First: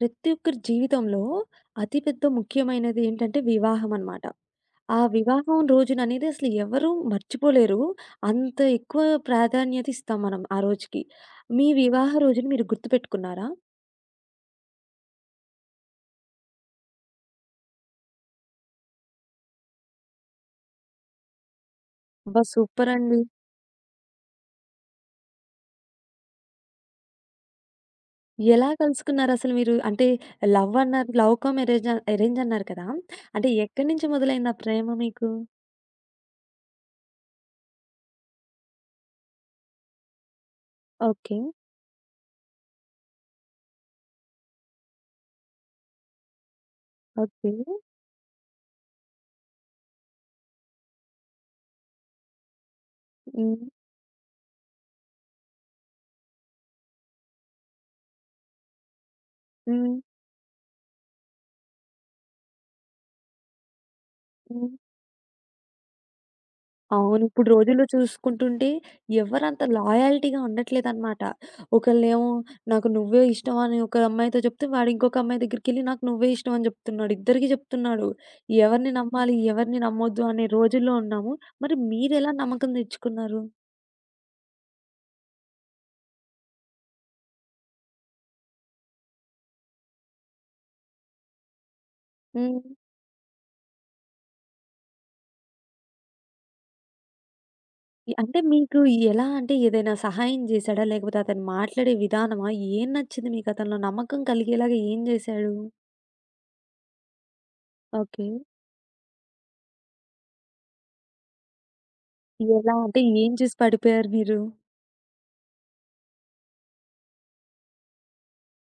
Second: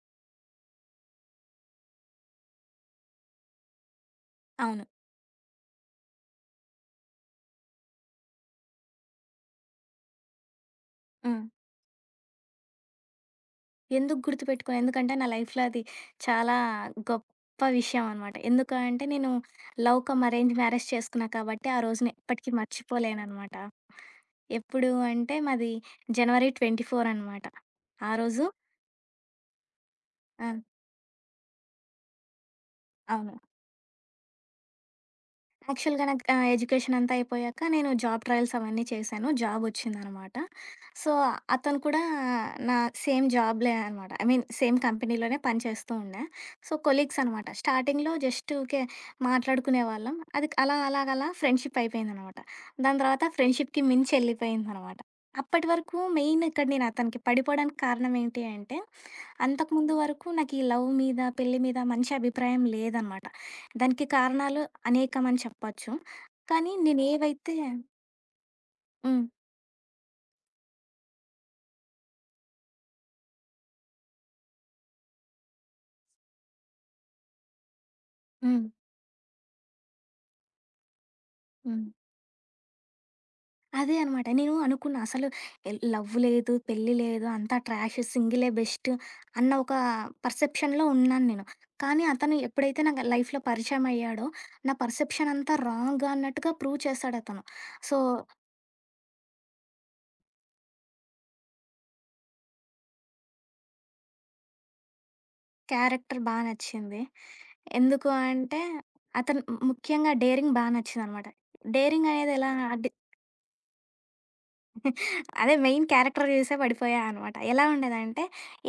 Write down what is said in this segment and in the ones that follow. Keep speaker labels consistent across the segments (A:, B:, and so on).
A: ప్రతి ఒక్కరి జీవితంలో అతి పెద్ద ముఖ్యమైనది ఏంటంటే వివాహం అన్నమాట.
B: అవును.
A: ఆ వివాహం రోజుననేది అసలెవ్వరూ మర్చిపోలేరు. అంత ఎక్కువ ప్రాధాన్యత ఇస్తాం మనం ఆ రోజుకి.
B: హ్మ్.
A: మీ వివాహ రోజుని మీరు గుర్తుపెట్టుకున్నారా?
B: ఎందుకు గుర్తుపెట్టుకోను. ఎందుకంటే నా లైఫ్‌లో అది చాలా గొప్ప విషయం అన్నమాట. ఎందుకు అంటే నేను లవ్ కమ్ అరేంజ్ మ్యారేజ్ చేసుకున్నా కాబట్టి ఆ రోజుని
A: అబ్బా!
B: ఎప్పటికీ
A: సూపరండి.
B: మర్చిపోలేనన్నమాట. ఎప్పుడు అంటే మాది జనవరి 24 అనమాట. ఆ రోజు
A: ఎలా కలుసుకున్నారసలు మీరు? అంటే
B: ఆ!
A: లవ్వన్నారు లవ్ కమ్ ఎరేంజ్ ఎరేంజన్నారు కదా!
B: అవును.
A: అంటే ఎక్కడి నుంచి మొదలైంది ఆ ప్రేమ మీకు?
B: యాక్చువల్‌గా నాకు ఆహ్, ఎడ్యుకేషనంతా అయిపోయాక నేను జాబ్ ట్రయల్స్ అవన్నీ చేశాను. జాబొచ్చిందన్నమాట. So,
A: okay.
B: అతను కూడా నా సేమ్ జాబులే అన్నమాట. ఐ మీన్ సేమ్ కంపెనీలోనే పని చేస్తూ ఉండే. సో, కొలీగ్స్ అన్నమాట.
A: ఓకే.
B: స్టార్టింగ్‌లో జస్టు ఊకే మాట్లాడుకునే వాళ్ళం. అది అలాగలా అలా ఫ్రెండ్షిపయిపోయిందనమాట. దాని తర్వాత
A: హ్మ్.
B: ఫ్రెండ్‌షిప్‌కి మించెళ్ళిపోయిందనమాట. అప్పటి వరకు మెయినిక్కడ నేను అతనికి పడిపోడానికి కారణం ఏంటి అంటే అంతకుముందు
A: హ్మ్.
B: వరకు నాకీ లవ్ మీద పెళ్లి మీద మంచి అభిప్రాయం లేదనమాట. దానికి కారణాలు
A: హ్మ్.
B: అనేకం అని చెప్పొచ్చు. కానీ
A: అవును. ఇప్పుడు
B: నేనేవైతే
A: రోజుల్లో చూసుకుంటుంటే
B: హ్మ్.
A: ఎవరు అంత లాయల్టీగా ఉండట్లేదన్నమాట. ఒకళ్ళేమో నాకు నువ్వే ఇష్టం అని ఒక అమ్మాయితో చెప్తే, వాడింకొక అమ్మాయి దగ్గరికెళ్ళి నాకు నువ్వే ఇష్టం అని చెప్తున్నాడు. ఇద్దరికి చెప్తున్నాడు.
B: హ్మ్.
A: ఎవరిని నమ్మాలి ఎవరిని నమ్మొద్దు అనే రోజుల్లో ఉన్నాము. మరి
B: హ్మ్.
A: మీరెలా నమ్మకం తెచ్చుకున్నారు?
B: అదే అన్నమాట. నేను అనుకున్నా అసలు ఎ లవ్వు లేదు. పెళ్లి లేదు. అంతా ట్రాషు. సింగిలే బెస్టు అన్న ఒక పర్సెప్షన్‌లో ఉన్నాను నేను. కానీ అతను
A: హ్మ్.
B: ఎప్పుడైతే నాకు లైఫ్‌లో పరిచయం అయ్యాడో నా పర్సెప్షన్ అంతా రాంగన్నట్టుగా ప్రూవ్ చేసాడతను. సో
A: ఇ అంటే మీకు ఎలా అంటే ఏదైనా సహాయం జేసాడా? లేకపోతే అతను మాట్లాడే విధానమా ఏం నచ్చింది మీకు అతనిలో నమ్మకం కలిగేలాగా ఏం జేసాడు?
B: క్యారెక్టర్ బా నచ్చింది. ఎందుకు
A: ఓకే.
B: అంటే అతను ము ముఖ్యంగా డేరింగ్ బా నచ్చిందనమాట. డేరింగనేది ఎలా
A: ఎలా?
B: డే
A: అంటే ఏం చూసి పడిపోయారు మీరు?
B: అదే మెయిన్ క్యారెక్టర్ చూసే పడిపోయా అనమాట. ఎలా ఉండేదంటే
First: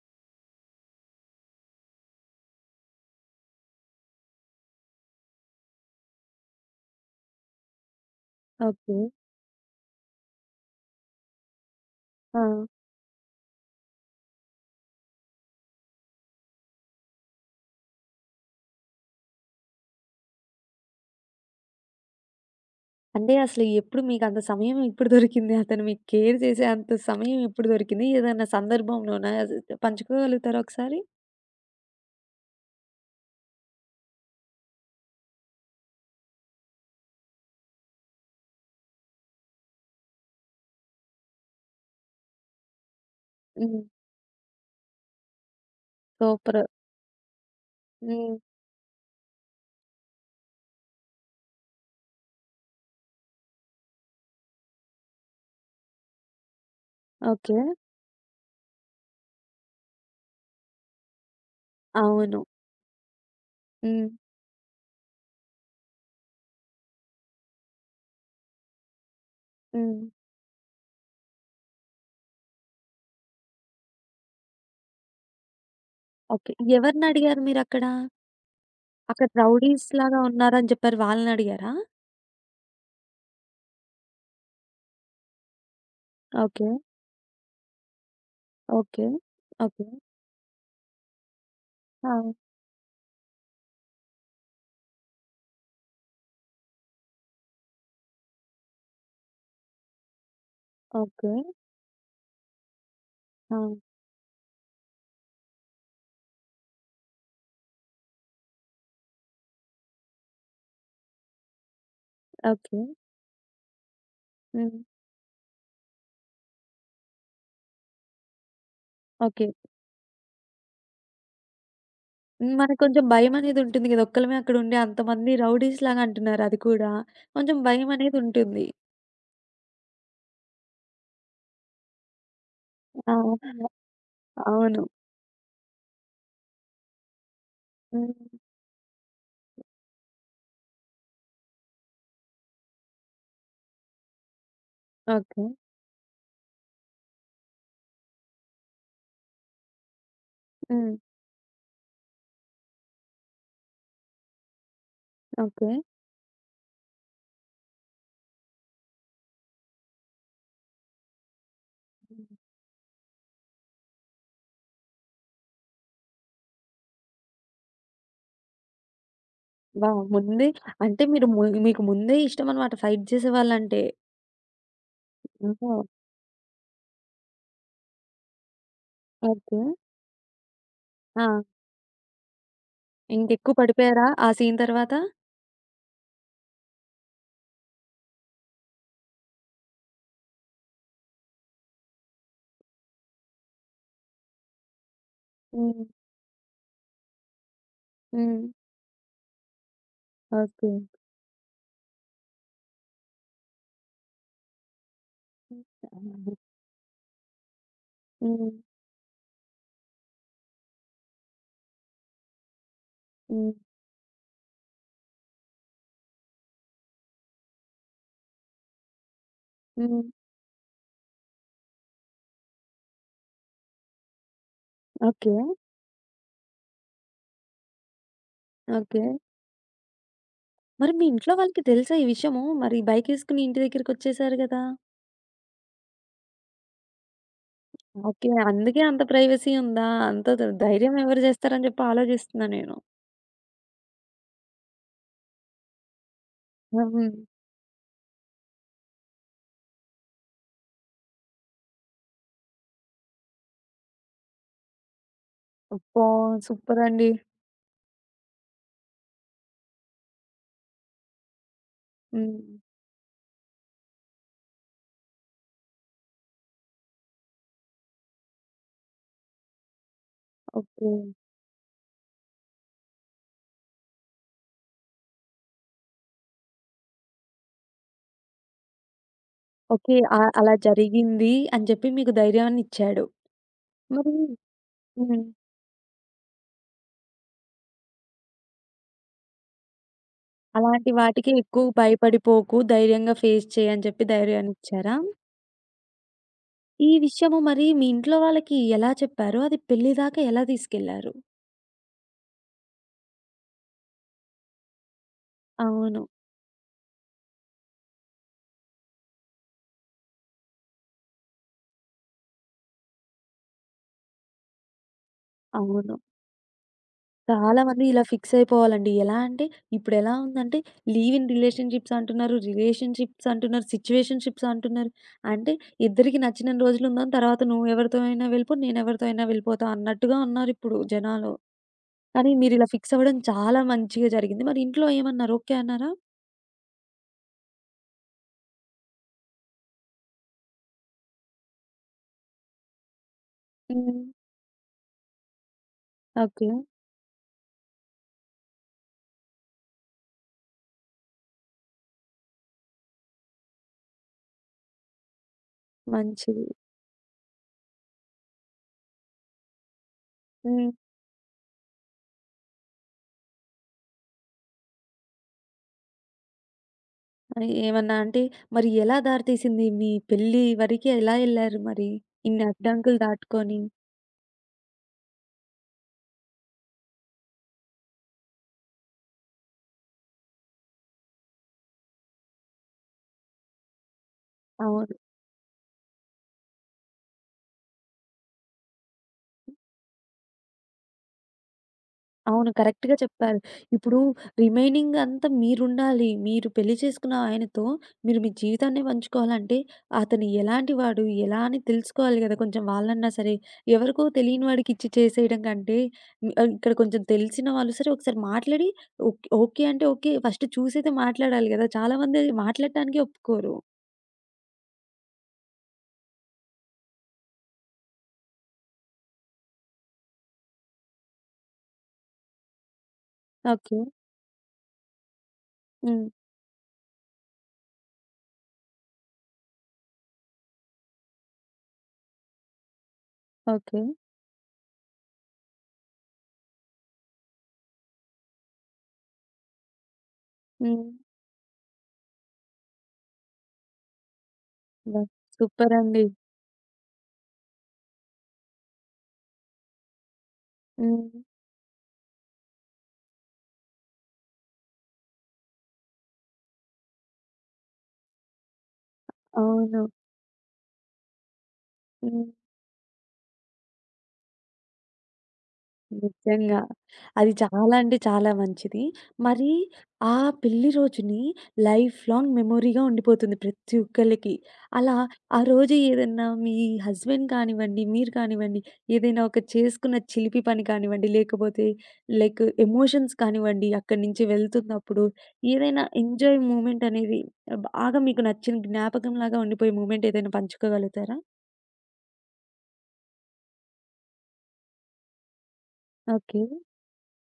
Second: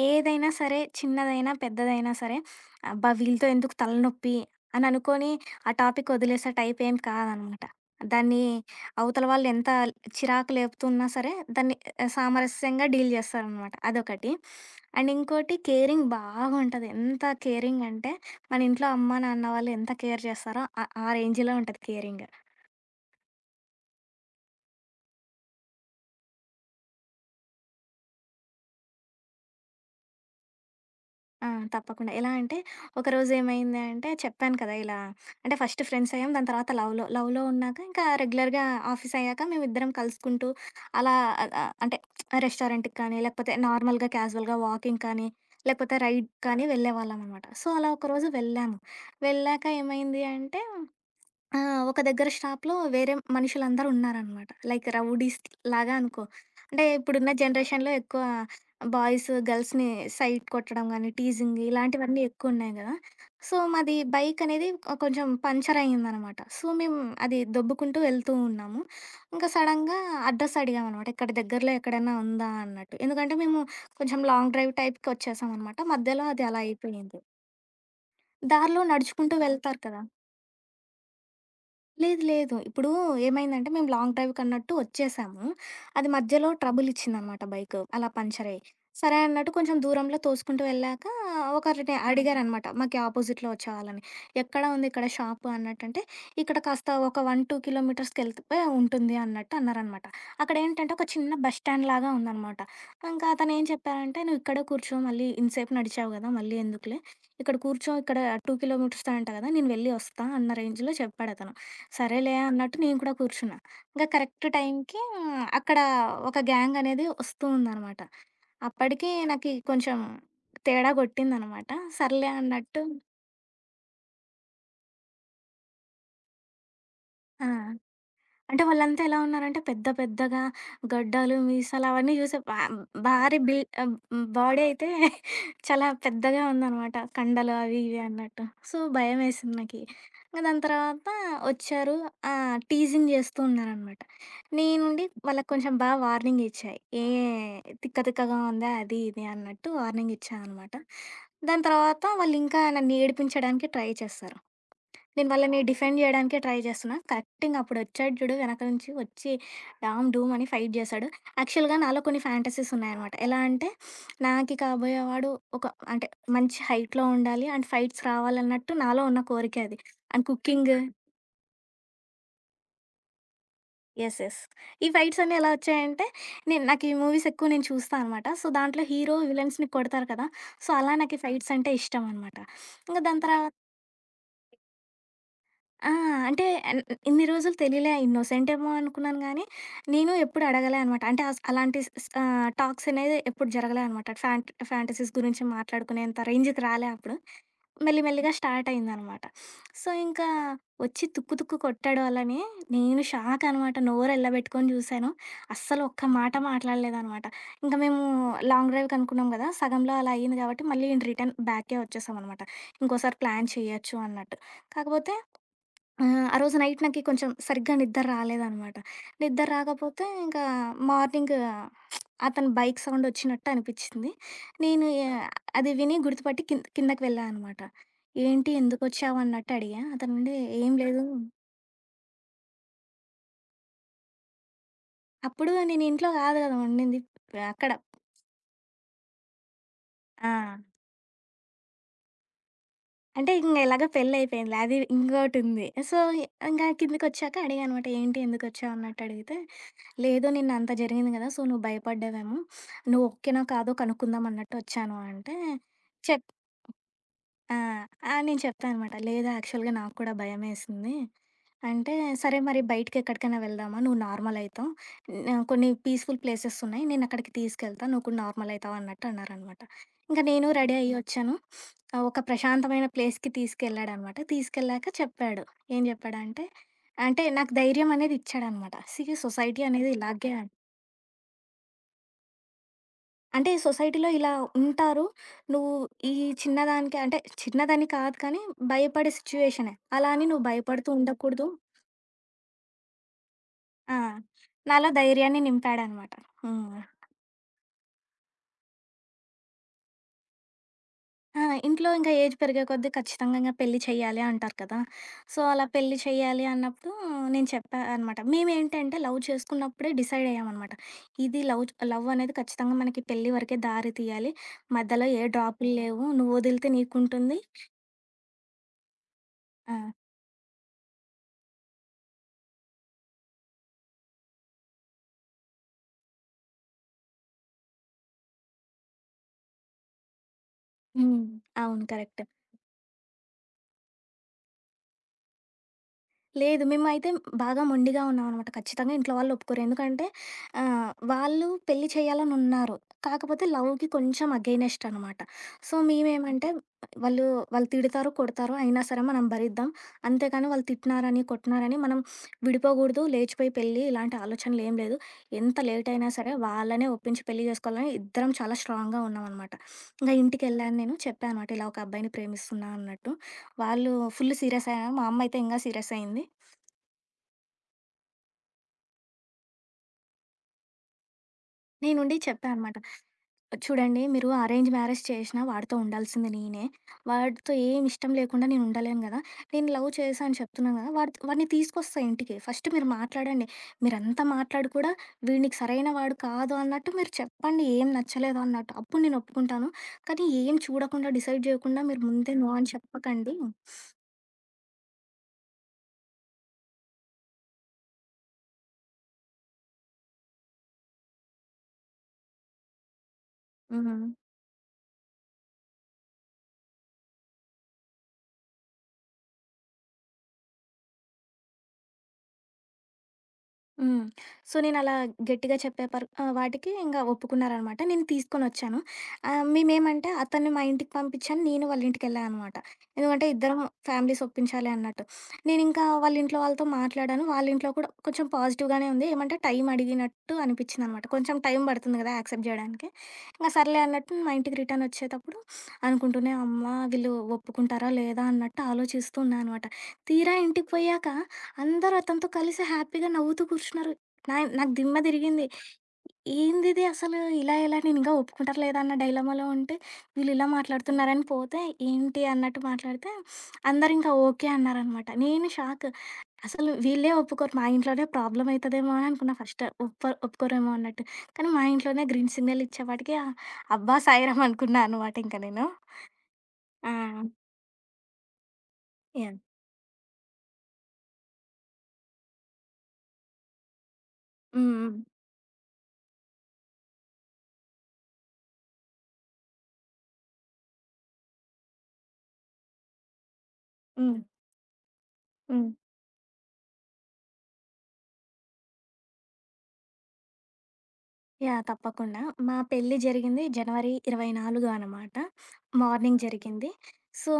B: ఏదైనా సరే చిన్నదైనా పెద్దదైనా సరే అబ్బా! వీళ్ళతో ఎందుకు తలనొప్పి అని అనుకోని ఆ‌ టాపిక్ వదిలేసే టైపేం కాదనమాట. దాన్ని
A: ఓకే.
B: అవతల వాళ్ళు ఎంత చిరాకు లేపుతున్నా సరే దాన్ని ఆహ్,
A: ఆ!
B: సామరస్యంగా డీల్ జేస్తారనమట. అదొకటి. అండ్ ఇంకోటి కేరింగ్ బాగుంటది. ఎంత కేరింగంటే మన ఇంట్లో అమ్మ నాన్న వాళ్ళు ఎంత కేర్ చేస్తారో ఆహ్, ఆ రేంజులో ఉంటది కేరింగు.
A: అంటే అసలు ఎప్పుడు మీకు అంత సమయం ఎప్పుడు దొరికింది? అతను మీకు కేర్ చేసేంత సమయం ఎప్పుడు దొరికింది? ఏదైనా సందర్భంలోన అసలు పంచుకోగలుగుతారా ఒకసారి?
B: ఆ! తప్పకుండా. ఎలా అంటే, ఒకరోజు ఏమైంది అంటే చెప్పాను కదా! ఇలా అంటే ఫస్ట్ ఫ్రెండ్స్ అయ్యాం. దాని తర్వాత లవ్‌లో. లవ్‌లో ఉన్నాక ఇంకా రెగ్యులర్‌గా ఆఫీస్ అయ్యాక మేమిద్దరం కలుసుకుంటూ అలా ఆహ్, అంటే రెస్టారెంట్‌కి కానీ, లేకపోతే
A: హ్మ్.
B: నార్మల్‌గా, క్యాజువల్‌గా వాకింగ్ కానీ, లేకపోతే రైడ్
A: సూపరు.
B: కానీ వెళ్ళేవాళ్ళం అనమాట. సో, అలా ఒకరోజు
A: హ్మ్.
B: వెళ్ళాము. వెళ్ళాక ఏమైంది అంటే ఆహ్, ఒక దగ్గర షాప్‌లో వేరే మనుషులందరూ ఉన్నారనమాట. లైక్ రౌడీస్ లాగా అనుకో. అంటే ఇప్పుడున్న
A: ఓకే.
B: జనరేషన్‌లో ఎక్కువ బాయ్స్, గర్ల్స్‌ని సైట్ కొట్టడం కానీ, టీజింగ్ ఇలాంటివన్నీ
A: అవును.
B: ఎక్కువ ఉన్నాయి కదా! సో, మాది
A: హ్మ్.
B: బైకనేది కొంచెం పంచరయ్యిందనమాట. సో, మేము అది దొబ్బుకుంటూ వెళ్తూ ఉన్నాము. ఇంకా సడన్‌గా
A: హ్మ్.
B: అడ్రస్ అడిగాం అనమాట. ఇక్కడ దగ్గరలో ఎక్కడైనా ఉందా? అన్నట్టు. ఎందుకంటే మేము కొంచెం లాంగ్ డ్రైవ్ టైప్‌కి వచ్చేసాం అనమాట. మధ్యలో అది
A: ఓకే.
B: అలా అయిపోయింది.
A: ఎవరినడిగారు మీరక్కడ?
B: దారిలో
A: అక్కడ
B: నడుచుకుంటూ వెళ్తారు
A: రౌడీస్
B: కదా!
A: లాగా ఉన్నారని చెప్పారు. వాళ్ళని అడిగారా?
B: లేదు లేదు. ఇప్పుడు ఏమైందంటే, మేము లాంగ్ డ్రైవ్‌కన్నట్టు వచ్చేసాము. అది మధ్యలో
A: ఓకే.
B: ట్రబులిచ్చిందనమాట బైకు. అలా పంచరయ్యి,
A: ఓకే.
B: సరే అన్నట్టు కొంచెం
A: ఓకే.
B: దూరంలో తోసుకుంటూ వెళ్ళాక ఒకరిని
A: ఆ!
B: అడిగారనమాట. మాకీ ఆపోజిట్‌లో వచ్చేవాళ్లని, "ఎక్కడ ఉంది ఇక్కడ షాపు?" అన్నట్టంటే, "ఇక్కడ కాస్త ఒక 1, 2 కిలోమీటర్స్‌కెళ్తే ఉంటుంది" అన్నట్టన్నారనమాట. అక్కడ ఏంటంటే ఒక
A: ఓకే.
B: చిన్న బస్ స్టాండ్ లాగా ఉందనమాట. ఇంకా అతను ఏం
A: అవును.
B: చెప్పారంటే, "నువ్వు ఇక్కడ కూర్చో. మళ్ళీ ఇంతసేపు నడిచావు కదా! మళ్ళీ ఎందుకులే? ఇక్కడ కూర్చో. ఇక్కడ 2 కిలోమీటర్స్ అంట కదా! నేను వెళ్ళి వస్తా" అన్న రేంజ్‌లో చెప్పాడతను. సరేలే అన్నట్టు
A: ఓకే.
B: నేను కూడా కూర్చున్నా. ఇంకా కరెక్ట్
A: హ్మ్.
B: టైంకి అక్కడ ఒక గ్యాంగ్ అనేది వస్తూ ఉందనమాట. అప్పటికి నాకు
A: ఓకే.
B: కొంచెం తేడా కొట్టిందనమాట. సర్లే
A: మనకు
B: అన్నట్టు
A: కొంచెం భయం అనేది ఉంటుంది కదా! ఒక్కళ్ళమే అక్కడ ఉండి, అంతమంది రౌడీస్ లాగా ఉంటారు. అది కూడా
B: ఆ!
A: కొంచెం భయమనేది
B: అంటే
A: ఉంటుంది.
B: వాళ్ళంతా ఎలా ఉన్నారంటే పెద్ద పెద్దగా గడ్డాలు, మీసాలవన్నీ చూసి భా భారీ
A: అవును,
B: బిల్డ్ ఆహ్, బాడీ
A: అవును.
B: అయితే చాలా పెద్దగా ఉందనమాట. కండలు అవి ఇవి
A: హ్మ్.
B: అన్నట్టు. సో, భయమేసింది నాకీ. ఇంక దాని తర్వాత వచ్చారు. ఆ! టీజింగ్ చేస్తూ ఉన్నారనమాట. నేను నుండి
A: ఓకే.
B: వాళ్ళకి కొంచెం బా వార్నింగ్ ఇచ్చా. ఏయ్! తిక్క తిక్కగా ఉందా? అది ఇది అన్నట్టు వార్నింగ్ ఇచ్చానమాట.
A: హ్మ్.
B: దాని తర్వాత వాళ్ళు ఇంకా నన్ను ఏడిపించడానికి ట్రై చేస్తారు. నేను వాళ్ళని
A: ఓకే.
B: డిఫెండ్ చేయడానికే ట్రై చేస్తున్నా. కరెక్టింగ్‌గా అప్పుడు వచ్చాడు చూడు. వెనక నుంచి వచ్చి డామ్, డూమ్ అని ఫైట్ చేశాడు. యాక్చువల్‌గా నాలో కొన్ని ఫాంటసీస్ ఉన్నాయన్నమాట. ఎలా అంటే నాకి కాబోయేవాడు ఒక అంటే మంచి హైట్‌లో ఉండాలి. అండ్ ఫైట్స్ రావాలన్నట్టు నాలో ఉన్న కోరికే అది.
A: వావ్!
B: అండ్
A: ముందే
B: కుక్కింగు
A: అంటే మీరు ము మీకు ముందే ఇష్టం అన్నమాట ఫైట్ చేసేవాళ్ళంటే.
B: Yes yes. ఈ ఫైట్స్ అన్ని ఎలా
A: ఓహో!
B: వచ్చాయంటే నేను నాకు ఈ మూవీస్ ఎక్కువ చూస్తా అన్నమాట. సో, దాంట్లో హీరో
A: ఓకే.
B: విలన్స్‌ని కొడతారు కదా! సో, అలా నాకీ
A: ఆ!
B: ఫైట్స్ అంటే ఇష్టం అన్నమాట. ఇంక దాని తర్వా
A: ఇంకెక్కువ పడిపోయారా? ఆ సీన్ తరువాత?
B: ఆ! అంటే, ఎన్ న్ ఇన్ని రోజులు తెలియలే. ఇన్నోసెంటేమో అనుకున్నాను గానీ, నేను ఎప్పుడు అడగలే అనమాట. అంటే, అస్ అలాంటి స్ స్ ఆహ్, టాక్సనేది ఎప్పుడు జరగలే అనమాట. ఫ్యాంట్ ఫ్యాంటసీస్ గురించి
A: హ్మ్.
B: మాట్లాడుకునేంత రేంజుకి రాలే అప్పుడు. మెల్లి, మెల్లిగా
A: హ్మ్.
B: స్టార్టయిందనమాట. సో, ఇంకా
A: ఓకే.
B: ఒచ్చి తుక్కు, తుక్కు కొట్టాడు వాళ్ళనీ, నేను షాకనమాట, నోరెళ్ళబెట్టుకోని చూశాను. అస్సలు ఒక్క మాట మాట్లాడలేదనమాట. ఇంక మేమూ
A: హ్మ్.
B: లాంగ్ డ్రైవ్‌కనుకున్నాం గదా! సగంలో అలా అయింది గాబట్టి, మళ్ళీ ఇన్ రిటర్న్ బ్యాక్కే ఒచ్చేశామనమాట. ఇంకోసారి ప్లాన్
A: హ్మ్.
B: చెయ్యచ్చు అన్నట్టు. కాకపోతే, ఆహ్, ఆ రోజు నైట్ నాకి కొంచెం సరిగ్గా నిద్దర్రాలేదనమాట.
A: హ్మ్.
B: నిద్దర్రాకపోతే, ఇంకా మార్నింగు అతని బైక్ సౌండొచ్చినట్టు అనిపిచ్చింది. నేను యా
A: ఓకే.
B: అది విని గుర్తుపట్టి కింద్ కిందకి వెళ్ళా అనమాట. ఏంటి,
A: ఓకే.
B: ఎందుకొచ్చావన్నట్టు అడిగా. అతనుండీ, "ఏం
A: మరి
B: లేదు"
A: మీ ఇంట్లో వాళ్ళకి తెలుసా ఈ విషయము? మరి బైకేసుకొని ఇంటి దగ్గరకొచ్చేశారు గదా!
B: అప్పుడూ నేనింట్లో గాదు గదా ఉండింది. ఆహ్, అక్కడా
A: ఓకే. అందుకే అంత ప్రైవసీ ఉందా? అంత త
B: ఆ!
A: ధైర్యమెవరు జేస్తారని జెప్పి ఆలోజిస్తన్నా నేను.
B: అంటే, ఇంగ ఎలాగో పెళ్లయిపోయిందిలే. అది ఇంగోటుంది. సో, ఇంగా
A: అవును.
B: కిందకొచ్చాక అడిగా అనమాట, ఏంటి, ఎందుకొచ్చావన్నట్టు అడిగితే, "లేదు, నిన్నంత జరిగింది గదా! సో, నువ్వు భయపడ్డావేమో, నువ్వు ఓకేనో, కాదో కనుక్కుందామన్నట్టు ఒచ్చాను" అంటే,
A: అబ్బా!
B: చెప్
A: సూపరండి.
B: ఆ! ఆ! నేను చెప్పా అనమాట. లేదు, యాక్చువల్‌గా నాకు కూడా భయమేసింది అంటే, "సరే
A: హ్మ్.
B: మరి బయటికెక్కడికన్నా వెళ్దామా నువ్వు నార్మలయితావు, హ్మ్, కొన్ని పీస్‌ఫుల్ ప్లేసెస్సున్నాయి, నేనక్కడికి తీసుకెళ్తా, నువ్వు కూడా నార్మలయివుతావు" అన్నట్టన్నారనమాట. ఇంక నేను రెడీ
A: ఓకే.
B: అయ్యి ఒచ్చాను. ఆహ్, ఒక ప్రశాంతమైన ప్లేస్‌కి తీసుకెళ్ళాడనమాట. తీసుకెళ్ళాక చెప్పాడు, ఏం జెప్పాడంటే, అంటే నాకు ధైర్యమనేదిచ్చాడనమాట. సీ, సొసైటీ అనేది
A: ఓకే. అ
B: ఇలాగే
A: అలా జరిగింది అని జెప్పి మీకు ధైర్యాన్నిచ్చాడు.
B: అంటే, సొసైటీలో
A: మరీ
B: ఇలా ఉంటారు.
A: హ్మ్.
B: నువ్వు ఈ చిన్నదానికే అంటే, చిన్నదని కాదు, కానీ భయపడే సిచ్యువేషనే, అలా అని నువ్వు భయపడుతూ
A: అలాంటి వాటికి
B: ఉండకూడదు.
A: ఎక్కువ భయపడిపోకు, ధైర్యంగా ఫేస్ చెయ్యని
B: ఆ!
A: చెప్పి
B: నాలో
A: ధైర్యాన్నిచ్చారా?
B: ధైర్యాన్ని నింపాడనమాట. హ్మ్.
A: ఈ విషయము మరీ మీ ఇంట్లో వాళ్ళకి ఎలా చెప్పారు? అది పెళ్లిదాకా ఎలా తీసికెళ్లారు?
B: ఆ! ఇంట్లో ఇంక ఏజ్ పెరిగే కొద్దీ ఖచ్చితంగింకా పెళ్లి చెయ్యాలి అంటారు కదా! సో, అలా పెళ్లి
A: అవును.
B: చెయ్యాలి అన్నప్పుడూ, నేను చెప్పా అనమాట మేవేంటంటే, లవ్ చేసుకున్నప్పుడే డిసైడయ్యామనమాట. ఇది లవు చ్ లవ్వనేది ఖచ్చితంగా మనకి పెళ్లి వరకే, దారి తియ్యాలి, మధ్యలో ఏ
A: అవును.
B: డ్రాపుల్లేవు, నువ్వొదిలితే నీకుంటుంది
A: చాలా మంది ఇలా ఫిక్సయిపోవాలండి. ఎలా అంటే,
B: ఆ!
A: ఇప్పుడెలా ఉందంటే, లీవ్ ఇన్ రిలేషన్‌షిప్సంటున్నారు, రిలేషన్‌షిప్సటున్నారు, సిచ్యువేషన్‌షిప్సంటున్నారు. అంటే, ఇద్దరికి నచ్చినన్ని రోజులుందాం. తర్వాత నువ్వెవరితో అయినా వెళ్ళిపో, నేనెవరితో అయినా వెళ్ళిపోతా అన్నట్టుగా ఉన్నారిప్పుడు
B: హ్మ్.
A: జనాలు,
B: అవును. కరక్ట్.
A: కానీ మీరిలా ఫిక్సవ్వడం చాలా మంచిగా జరిగింది. మరింట్లో ఏమన్నారు, ఓకే అన్నారా?
B: లేదు మేమైతే బాగా మొండిగా ఉన్నామనమాట ఖచ్చితంగా ఇంట్లో వాళ్ళు ఒప్పుకోరు ఎందుకంటే, ఆహ్ వాళ్ళు పెళ్లి చేయాలని ఉన్నారు కాకపోతే లవ్‌కి
A: హ్మ్.
B: కొంచెం అగైనెస్ట్ అనమాట. సో, మేమేమంటే
A: ఓకె.
B: వాళ్ళు వాళ్ళు తిడతారు, కొడతారు అయినా సరే మనం భరిద్దాం అంతే కానీ వాళ్ళు తిట్టినారని, కొట్టినారని మనం విడిపోకూడదు లేచిపోయి పెళ్లి ఇలాంటి ఆలోచనలు ఏం లేదు ఎంత లేట్ అయినా సరే
A: మంచిది.
B: వాళ్ళని ఒప్పించి పెళ్లి చేసుకోవాలని ఇద్దరం చాలా స్ట్రాంగ్‌గా ఉన్నామనమాట. ఇంగ
A: హ్మ్.
B: ఇంటికెళ్ళాను నేను చెప్పాను అనమాట ఇలా ఒక అబ్బాయిని ప్రేమిస్తున్నా అన్నట్టు, వాళ్ళు ఫుల్లు సీరియసయ్యారు. మా అమ్మ అయితే ఇంగా సీరియసయ్యింది.
A: మరి ఏమన్నా అంటే, మరి ఎలా దారితీసింది మీ పెళ్ళి వరకి ఎలా ఎళ్లారు మరి
B: నేనుండి
A: ఇన్ని
B: చెప్పా అనమాట.
A: అడ్డంకులు దాటుకొని?
B: చూడండి మీరు అరేంజ్ మ్యారేజ్ చేశినా వాడితో ఉండాల్సింది నేనే, వాడితో ఏం ఇష్టం లేకుండా నేను ఉండలేను గదా! నేను లవ్ చేశా అని చెప్తున్నాను కదా! వాడ్ వాడిని తీసుకొస్తా ఇంటికి ఫస్ట్ మీరు మాట్లాడండి. మీరంత మాట్లాడి కూడా,
A: అవును.
B: వీడు నీకు సరైన వాడు కాదు అన్నట్టు మీరు చెప్పండి ఏం నచ్చలేదు అన్నట్టు, అప్పుడు నేను ఒప్పుకుంటాను. కానీ ఏం చూడకుండా, డిసైడ్ చేయకుండా మీరు ముందే నో
A: అవును
B: అని
A: కరెక్ట్‌గా
B: చెప్పకండి
A: చెప్పారు. ఇప్పుడు రిమైనింగ్ అంతా మీరుండాలి. మీరు పెళ్లి చేసుకున్న ఆయనతో మీరు మీ జీవితాన్నే పంచుకోవాలంటే అతను ఎలాంటి వాడు, ఎలా అని తెలుసుకోవాలి కదా! కొంచెం వాళ్ళన్నా సరే. ఎవరికో
B: హ్మ్.
A: తెలియని వాడికిచ్చి చేసేయడం కంటే, ఆహ్, ఇక్కడ కొంచెం తెలిసిన వాళ్ళు సరే ఒకసారి మాట్లాడి ఒక్ ఓకె అంటే ఓకె ఫస్ట్ చూసైతే మాట్లాడాలి గదా చాలామంది మాట్లాడటానికే ఒప్పుకోరు.
B: హ్మ్. సో నేను అలా గట్టిగా చెప్పే పర్ వాటికి ఇంక ఒప్పుకున్నారనమాట నేను తీసుకొనొచ్చాను. ఆహ్, మేమేంమంటే అతన్ని మా ఇంటికి పంపించాను, నేను వాళ్ళింటికి వెళ్ళా అనమాట. ఎందుకంటే ఇద్దరం
A: ఓకె.
B: ఫ్యామిలీస్ ఒప్పించాలి అన్నట్టు. నేనింకా
A: హ్మ్.
B: వాళ్ళ ఇంట్లో వాళ్ళతో మాట్లాడాను, వాళ్ళ ఇంట్లో కూడా కొంచెం పాజిటివ్‌గానే ఉంది. ఏమంటే టైం అడిగినట్టు అనిపించింది అనమాట. కొంచెం టైం పడుతుంది కదా! యాక్సెప్ట్ చేయడానికి, ఇంగ సర్లే
A: ఓకె.
B: అన్నట్టు మా ఇంటికి రిటర్న్ వచ్చేటప్పుడు. అనుకుంటూనే, అమ్మ వీళ్ళు ఒప్పుకుంటారా, లేదా? అన్నట్టు ఆలోచిస్తున్నాను అనమాట. తీరా ఇంటికి
A: హ్మ్.
B: పోయాక అందరూ అతనితో కలిసి హ్యాపీగా నవ్వుతూ కూర్చున్నారు. నాయి నాకు దిమ్మ
A: అబ్బ!
B: తిరిగింది,
A: సూపర్ అండి.
B: ఏందిది అసలు ఇలా ఎలా నేను ఒప్పుకుంటారా లేదా అన్న డైలమాలో ఉంటే, వీళ్ళు ఇలా
A: హ్మ్.
B: మాట్లాడుతున్నారని పోతే. ఏంటి అన్నట్టు మాట్లాడితే, అందరూ ఇంకా ఓకె అన్నారనమాట. నేను షాకు. అసలు వీళ్ళే ఒప్పుకోరు, మా ఇంట్లోనే ప్రాబ్లమయితదేమో అననుకున్నా ఫస్టు.
A: అవును.
B: ఒప్పర్ ఒప్పుకోరేమో అన్నట్టు కానీ మా ఇంట్లోనే
A: హ్మ్.
B: గ్రీన్ సిగ్నల్ ఇచ్చేపటికి ఆహ్, అబ్బా సాయిరాం అనుకున్నా అనమాట ఇంక నేను.
A: నిజంగా.
B: ఆ!
A: అది చాలా అంటే, చాలా మంచిది.
B: యాహ్!
A: మరి ఆ పెళ్లి రోజుని లైఫ్‌లైంగ్ మెమరీగా ఉండిపోతుంది ప్రతి ఒక్కళ్ళకి,
B: హ్మ్.
A: అలా
B: హ్మ్.
A: ఆ రోజు ఏదన్నా మీ హస్బెండ్ కానివ్వండి, మీరు కానివ్వండి ఏదైనా ఒక చేసుకున్న చిలిపి పని కానివ్వండి లేకపోతే లైక్ ఎమోషన్స్ కానివ్వండి అక్కడి
B: హ్మ్.
A: నుంచి వెళ్తున్నప్పుడు
B: హ్మ్.
A: ఏదైనా ఎంజాయ్ మూమెంటనేది బాగా మీకు నచ్చిన జ్ఞాపకం లాగా ఉండిపోయే మూమెంటేదైనా పంచుకోగలుగుతారా?
B: యాహ్! తప్పకుండా, మా పెళ్లి జరిగింది జనవరి 24 అనమాట. Morning
A: okay.
B: జరిగింది. సో,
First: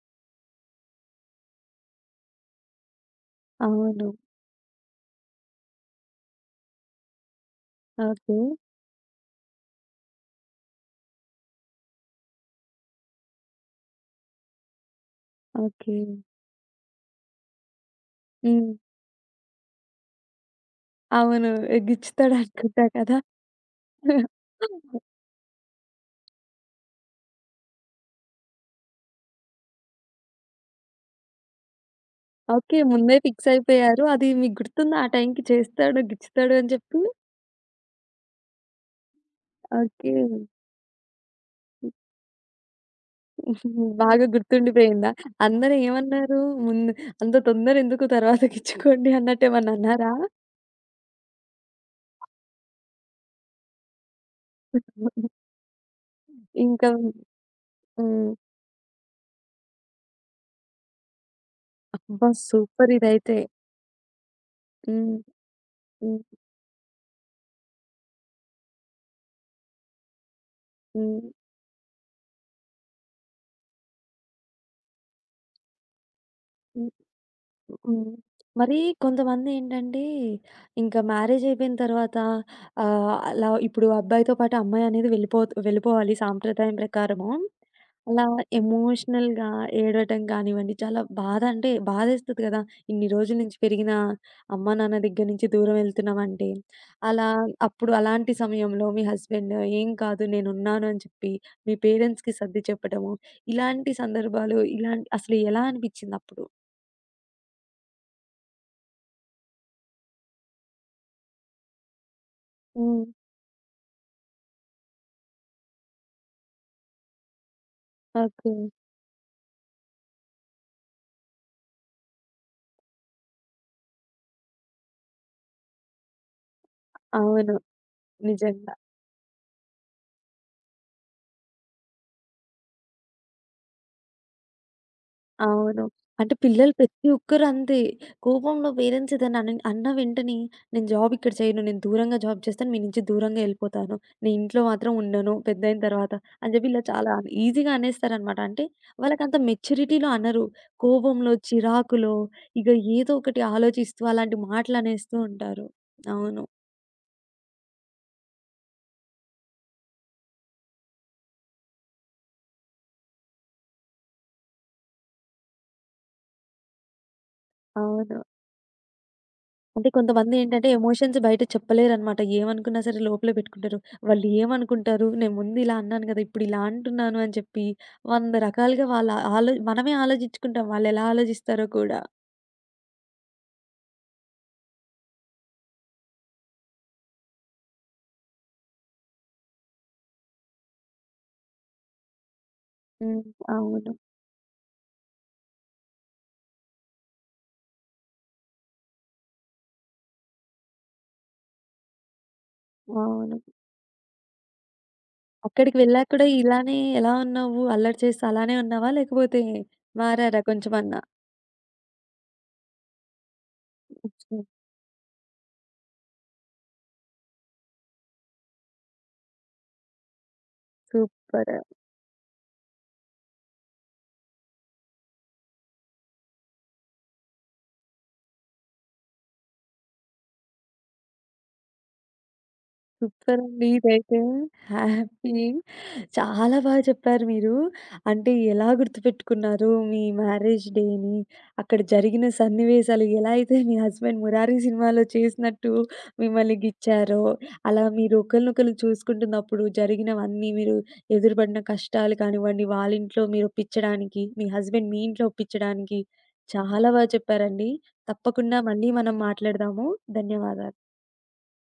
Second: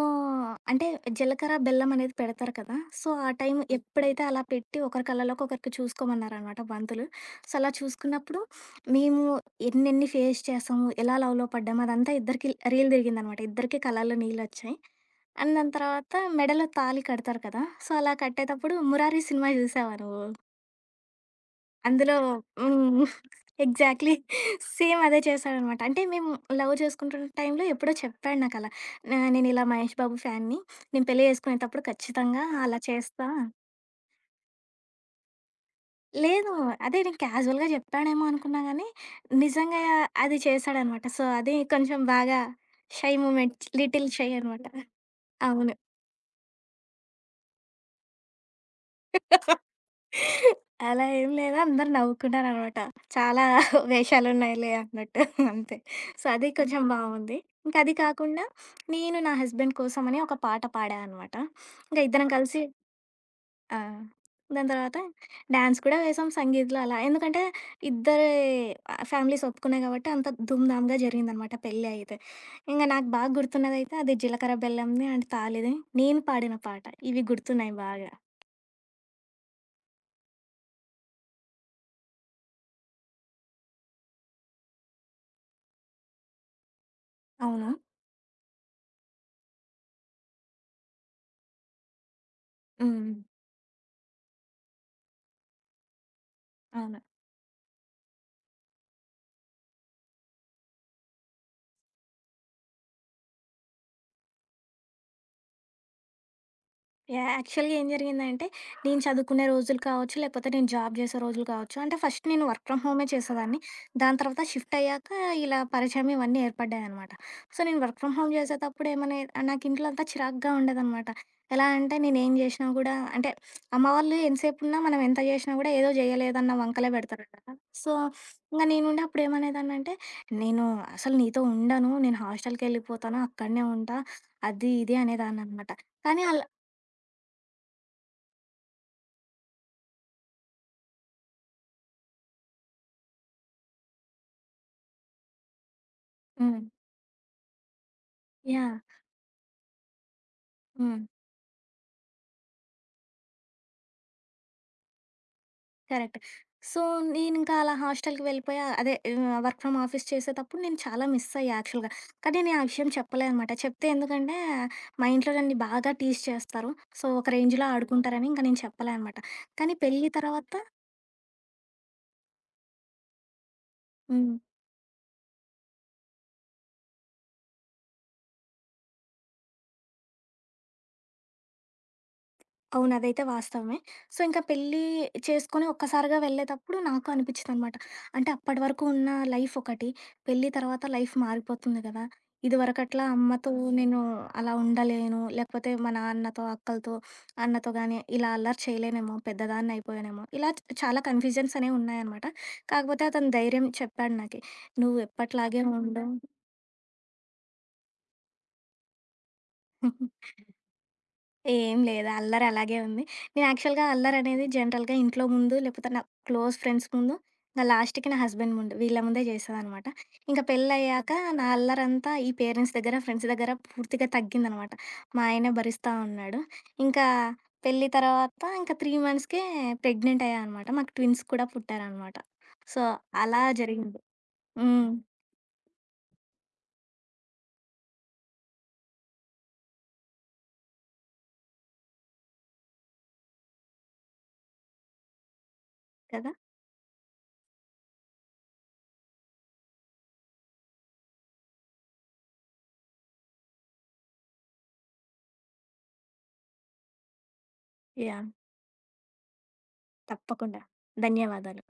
B: అంటే, జీలకర్ర బెల్లం అనేది పెడతారు కదా! సో, ఆ టైం
A: అవును.
B: ఎప్పుడైతే అలా పెట్టి ఒకరి కళ్ళలోకి ఒకరికి చూసుకోమన్నారనమాట పంతులు. సో, అలా
A: ఓకె.
B: చూసుకున్నప్పుడు, మేము ఎన్నెన్ని ఫేస్ చేసాం, ఎలా లవ్‌లో పడ్డాం అదంతా ఇద్దరికి ల్ రీల్ తిరిగిందనమాట. ఇద్దరికీ కలలో నీళ్ళోచ్చాయి. అండ్ దాని
A: ఓకె.
B: తర్వాత మెడలో తాళి కడతారు కదా! సో, అలా
A: హ్మ్.
B: కట్టేటప్పుడు 'మురారి' సినిమా చూశావా నువ్వు?
A: అవును. ఎ
B: అందులో
A: గిచ్చుతాడనుకుంటా
B: హ్మ్.
A: కదా!
B: ఎగ్జాక్ట్‌లి.
A: అవును.
B: సేమ్ అదే చేశాడనమాట. అంటే మేము లవ్ చేసుకుంటున్న టైంలో ఎప్పుడో చెప్పాడు నాకలా. ఆహ్, నేనిలా మహేష్ బాబు ఫ్యాన్‌ని. నేను పెళ్లి చేసుకునేతప్పుడు ఖచ్చితంగా అలా
A: ఓకే. ముందే
B: చేస్తా
A: ఫిక్సయిపోయారు. అది మీకు గుర్తుందా ఆ టైంకి చేస్తాడు
B: లేదు.
A: గిచ్చుతాడు అని జెప్పి?
B: అదే నేను క్యాజువల్‌గా చెప్పాడేమో అనుకున్నా గానీ, నిజంగా
A: ఓకే.
B: అది చేసాడన్నమాట. సో అది
A: హ్మ్.
B: కొంచెం బాగా షై మూమెంట్ లిటిల్
A: బాగా
B: షై అన్నమాట.
A: గుర్తుండిపోయిందా? అందరు
B: అవును.
A: ఏమన్నారు? ముందు అంత తొందరెందుకు తర్వాత గిచ్చుకోండి అన్నట్టెమన్నన్నారా?
B: అలా ఏమి లేదు. అందరూ నవ్వుకున్నారన్నమాట. చాలా వేషాలున్నయిలే అన్నట్టు అంతే. సో, అది కొంచెం
A: ఇంకా
B: బావుంది. ఇంకా అది
A: హ్మ్.
B: కాకుండా నేను నా హస్బెండ్ కోసమని ఒక పాట పాడా అన్నమాట. ఇంక
A: అబ్బా!
B: ఇద్దరం కలిసి
A: సూపర్ ఇదైతే.
B: ఆ! దాని తర్వాత
A: హ్మ్.
B: డ్యాన్స్ కూడా
A: హ్మ్.
B: వేసాం సంగీత్‌లో అలా. ఎందుకంటే, ఇద్దరి ఆహ్, ఫ్యామిలీస్ ఒప్పుకున్నాయి గాబట్టి అంత ధూంధాంగా
A: హ్మ్.
B: జరిగిందనమాట పెళ్లయితే. ఇంగ నాకు బాగా గుర్తున్నదైతే అది జీలకర్ర బెల్లంది అండ్ తాళిది. నేను పాడిన పాట.
A: హ్మ్.
B: ఇవి గుర్తున్నాయి
A: హ్మ్.
B: బాగా.
A: హ్మ్. మరి కొంతమందేంటంటే, ఇంకా మ్యారేజయిపోయిన తర్వాత ఆహ్, అలా ఇప్పుడు అబ్బాయితో పాటు అమ్మాయి అనేది వెళ్ళిపోతూ వెళ్ళిపోవాలి సాంప్రదాయం ప్రకారము.
B: అవునా!
A: అలా ఎమోషనల్‌గా ఏడవటం గానివ్వండి, చాలా బాధ అంటే బాధేస్తుంది కదా! ఇన్ని
B: హ్మ్.
A: రోజుల నుంచి పెరిగిన అమ్మా నాన్న దగ్గర నుంచి దూరం ఎళ్తున్నామంటే.
B: అవును.
A: అలా అప్పుడు అలాంటి సమయంలో మీ హస్బెండు ఏం కాదు నేనున్నాను అని చెప్పి మీ పేరెంట్స్‌కి సర్ది చెప్పడము, ఇలాంటి సందర్భాలు ఇలాంటి అసలు ఎలా అనిపించిందప్పుడు?
B: యాక్చువల్‌గా ఏం జరిగిందంటే, నేను చదువుకునే రోజులు కావచ్చు, లేకపోతే నేను జాబ్ జేసే రోజులు కావచ్చు. అంటే ఫస్ట్ నేను వర్క్ ఫ్రమ్
A: హ్మ్.
B: హోమే చేసేదాన్ని. దాని తర్వాత షిఫ్టయ్యాక, ఇలా పరిచయం ఇవన్నీ ఏర్పడ్డాయనమాట. సో, నేను వర్క్ ఫ్రమ్ హోమ్
A: ఓకే.
B: జేసేతప్పుడు ఏమన్నా నాకు ఇంట్లో అంతా చిరాగ్గా ఉండేదనమాట. ఎలా అంటే నేను ఏం జేసినా గూడా, అంటే అమ్మవాళ్లు ఎంతసేపున్నా మనం ఎంత జేసినా గూడా ఏదో జేయలేదన్న వంకలే పెడతారు కదా!
A: అవును.
B: సో, ఇంగ
A: నిజంగా.
B: నేనుండి అప్పుడు ఏమనేదాన్నాంటే, నేను అసలు నీతో ఉండను, నేను హాస్టలకెళ్ళిపోతాను. అక్కడనే ఉంటా అది, ఇది అనేదాననమాట.
A: అవును.
B: కానీ
A: అంటే
B: అల
A: పిల్లలు ప్రతి ఒక్కరంతే. కోపంలో పేరెంట్స్ ఏదైనా అనిన్ అన్న వెంటనే నేను జాబిక్కడ చేయను. నేను దూరంగా జాబ్ జేస్తాను. మీ నుంచి దూరంగా యెళ్ళిపోతాను. నేనింట్లో మాత్రం ఉండను, పెద్దయిన తర్వాత అని
B: హ్మ్.
A: జెప్పి ఇలా చాలా ఈజీగా అనేస్తారన్నమాట. అంటే
B: యాహ్!
A: వాళ్ళకంత మెచ్యూరిటీలో అనరు.
B: హ్మ్.
A: కోపంలో, చిరాకులో ఇగ ఏదోకటి ఆలోచిస్తూ, అలాంటి మాటలునేస్తూ ఉంటారు.
B: కరెక్టే.
A: అవును.
B: సో, నేనింకా అలా హాస్టలకి వెళ్ళిపోయా, అదే ఆహ్, వర్క్ ఫ్రమ్ ఆఫీస్ చేసేతప్పుడు నేను చాలా మిసయ్యా యాక్చువల్‌గా. కానీ, నేనా విషయం చెప్పలేదనమాట. చెప్తే ఎందుకంటే మా ఇంట్లో నన్ని బాగా టీజ్ చేస్తారు. సో, ఒక రేంజ్‌లో
A: అవును.
B: ఆడుకుంటారని నేను చెప్పలే అన్నమాట. కానీ
A: అంటే
B: పెళ్లి తరవాత
A: కొంతమందేంటంటే, ఎమోషన్స్ బయట చెప్పలేరన్నమాట. ఏమనుకున్నా సరే లోపలేపెట్టుకుంటారు. వాళ్ళు
B: హ్మ్.
A: ఏమనుకుంటారు, నేను ముందు ఇలా అన్నాను గదా! ఇప్పుడిలా అంటున్నాను అని చెప్పి వంద రకాలుగా వాళ్ళ ఆలో మనమే ఆలోచించుకుంటాం వాళ్ళు ఎలా ఆలోచిస్తారో కూడా.
B: అవును అదైతే వాస్తవమే. సో, ఇంకా పెళ్లి చేసుకొని ఒక్కసారిగా వెళ్ళేతప్పుడు నాకు అనిపించిందనమాట. అంటే అప్పటివరకు ఉన్న లైఫొకటి, పెళ్లి తర్వాత లైఫ్ మారిపోతుంది గదా! ఇదివరకట్లా
A: హ్మ్.
B: అమ్మతో
A: అవును.
B: నేను అలా ఉండలేను. లేకపోతే మా నాన్నతో, అక్కలతో, అన్నతో గాని ఇలా అల్లరి చేయలేనేమో. పెద్దదాన్ని అయిపోయానేమో. ఇలా చ్ చాలా కన్‌ఫ్యూజన్సనేవి ఉన్నాయనమాట. కాకపోతే అతను
A: అవును.
B: ధైర్యం చెప్పాడు నాకి "నువ్వు ఎప్పటిలాగే
A: అక్కడికి
B: ఉండు"
A: వెళ్ళాక కూడా ఇలానే ఎలా ఉన్నావు? అల్లరి చేస్తూ అలానే ఉన్నావా, లేకపోతే మారారా కొంచెమన్నా?
B: ఏం లేదు. అల్లరి అలాగే ఉంది. నేను యాక్చువల్‌గా
A: అచ్ఛా!
B: అల్లరనేది జనరల్‌గా ఇంట్లో ముందు, లేకపోతే నా క్లోజ్ ఫ్రెండ్స్ ముందు, నా లాస్ట్‌కి నా హస్బెండ్ ముందు వీళ్ళ ముందే చేసేదనమాట. ఇంక పెళ్లయ్యాక, నా
A: సూపరు.
B: అల్లరంతా ఈ పేరెంట్స్ దగ్గర, ఫ్రెండ్స్ దగ్గర పూర్తిగా తగ్గిందనమాట. మా ఆయనే భరిస్టా ఉన్నాడు. ఇంకా పెళ్లి తర్వాత, ఇంక 3 మంత్స్‌కే ప్రెగ్నెంటయ్య అనమాట. మాకు ట్విన్స్ కూడా పుట్టారనమాట. సో, అలా
A: సూపరండి
B: జరిగింది.
A: ఇదైతే.
B: హ్మ్.
A: హ్యాపీ. చాలా బాగా చెప్పారు మీరు. అంటే ఎలా గుర్తుపెట్టుకున్నారు, మీ మ్యారేజ్ డేని, అక్కడ జరిగిన సన్నివేశాలు, ఎలా అయితే మీ హస్బెండ్ 'మురారి' సినిమాలో చేసినట్టు
B: కదా!
A: మిమ్మల్ని గిచ్చారో, అలా మీరు ఒకళ్ళినొకళ్ళు చూసుకుంటున్నప్పుడు, జరిగినవన్నీ మీరు ఎదురుపడిన కష్టాలు కానివ్వండి, వాళ్ళ ఇంట్లో మీరు ఒప్పించడానికి, మీ హస్బెండ్ మీ ఇంట్లో ఒప్పించడానికి, చాలా బా చెప్పారండి.
B: యాహ్!
A: తప్పకుండా మళ్ళీ మనం మాట్లాడదాము
B: తప్పకుండ.
A: ధన్యవాదాలు.
B: ధన్యవాదాలు.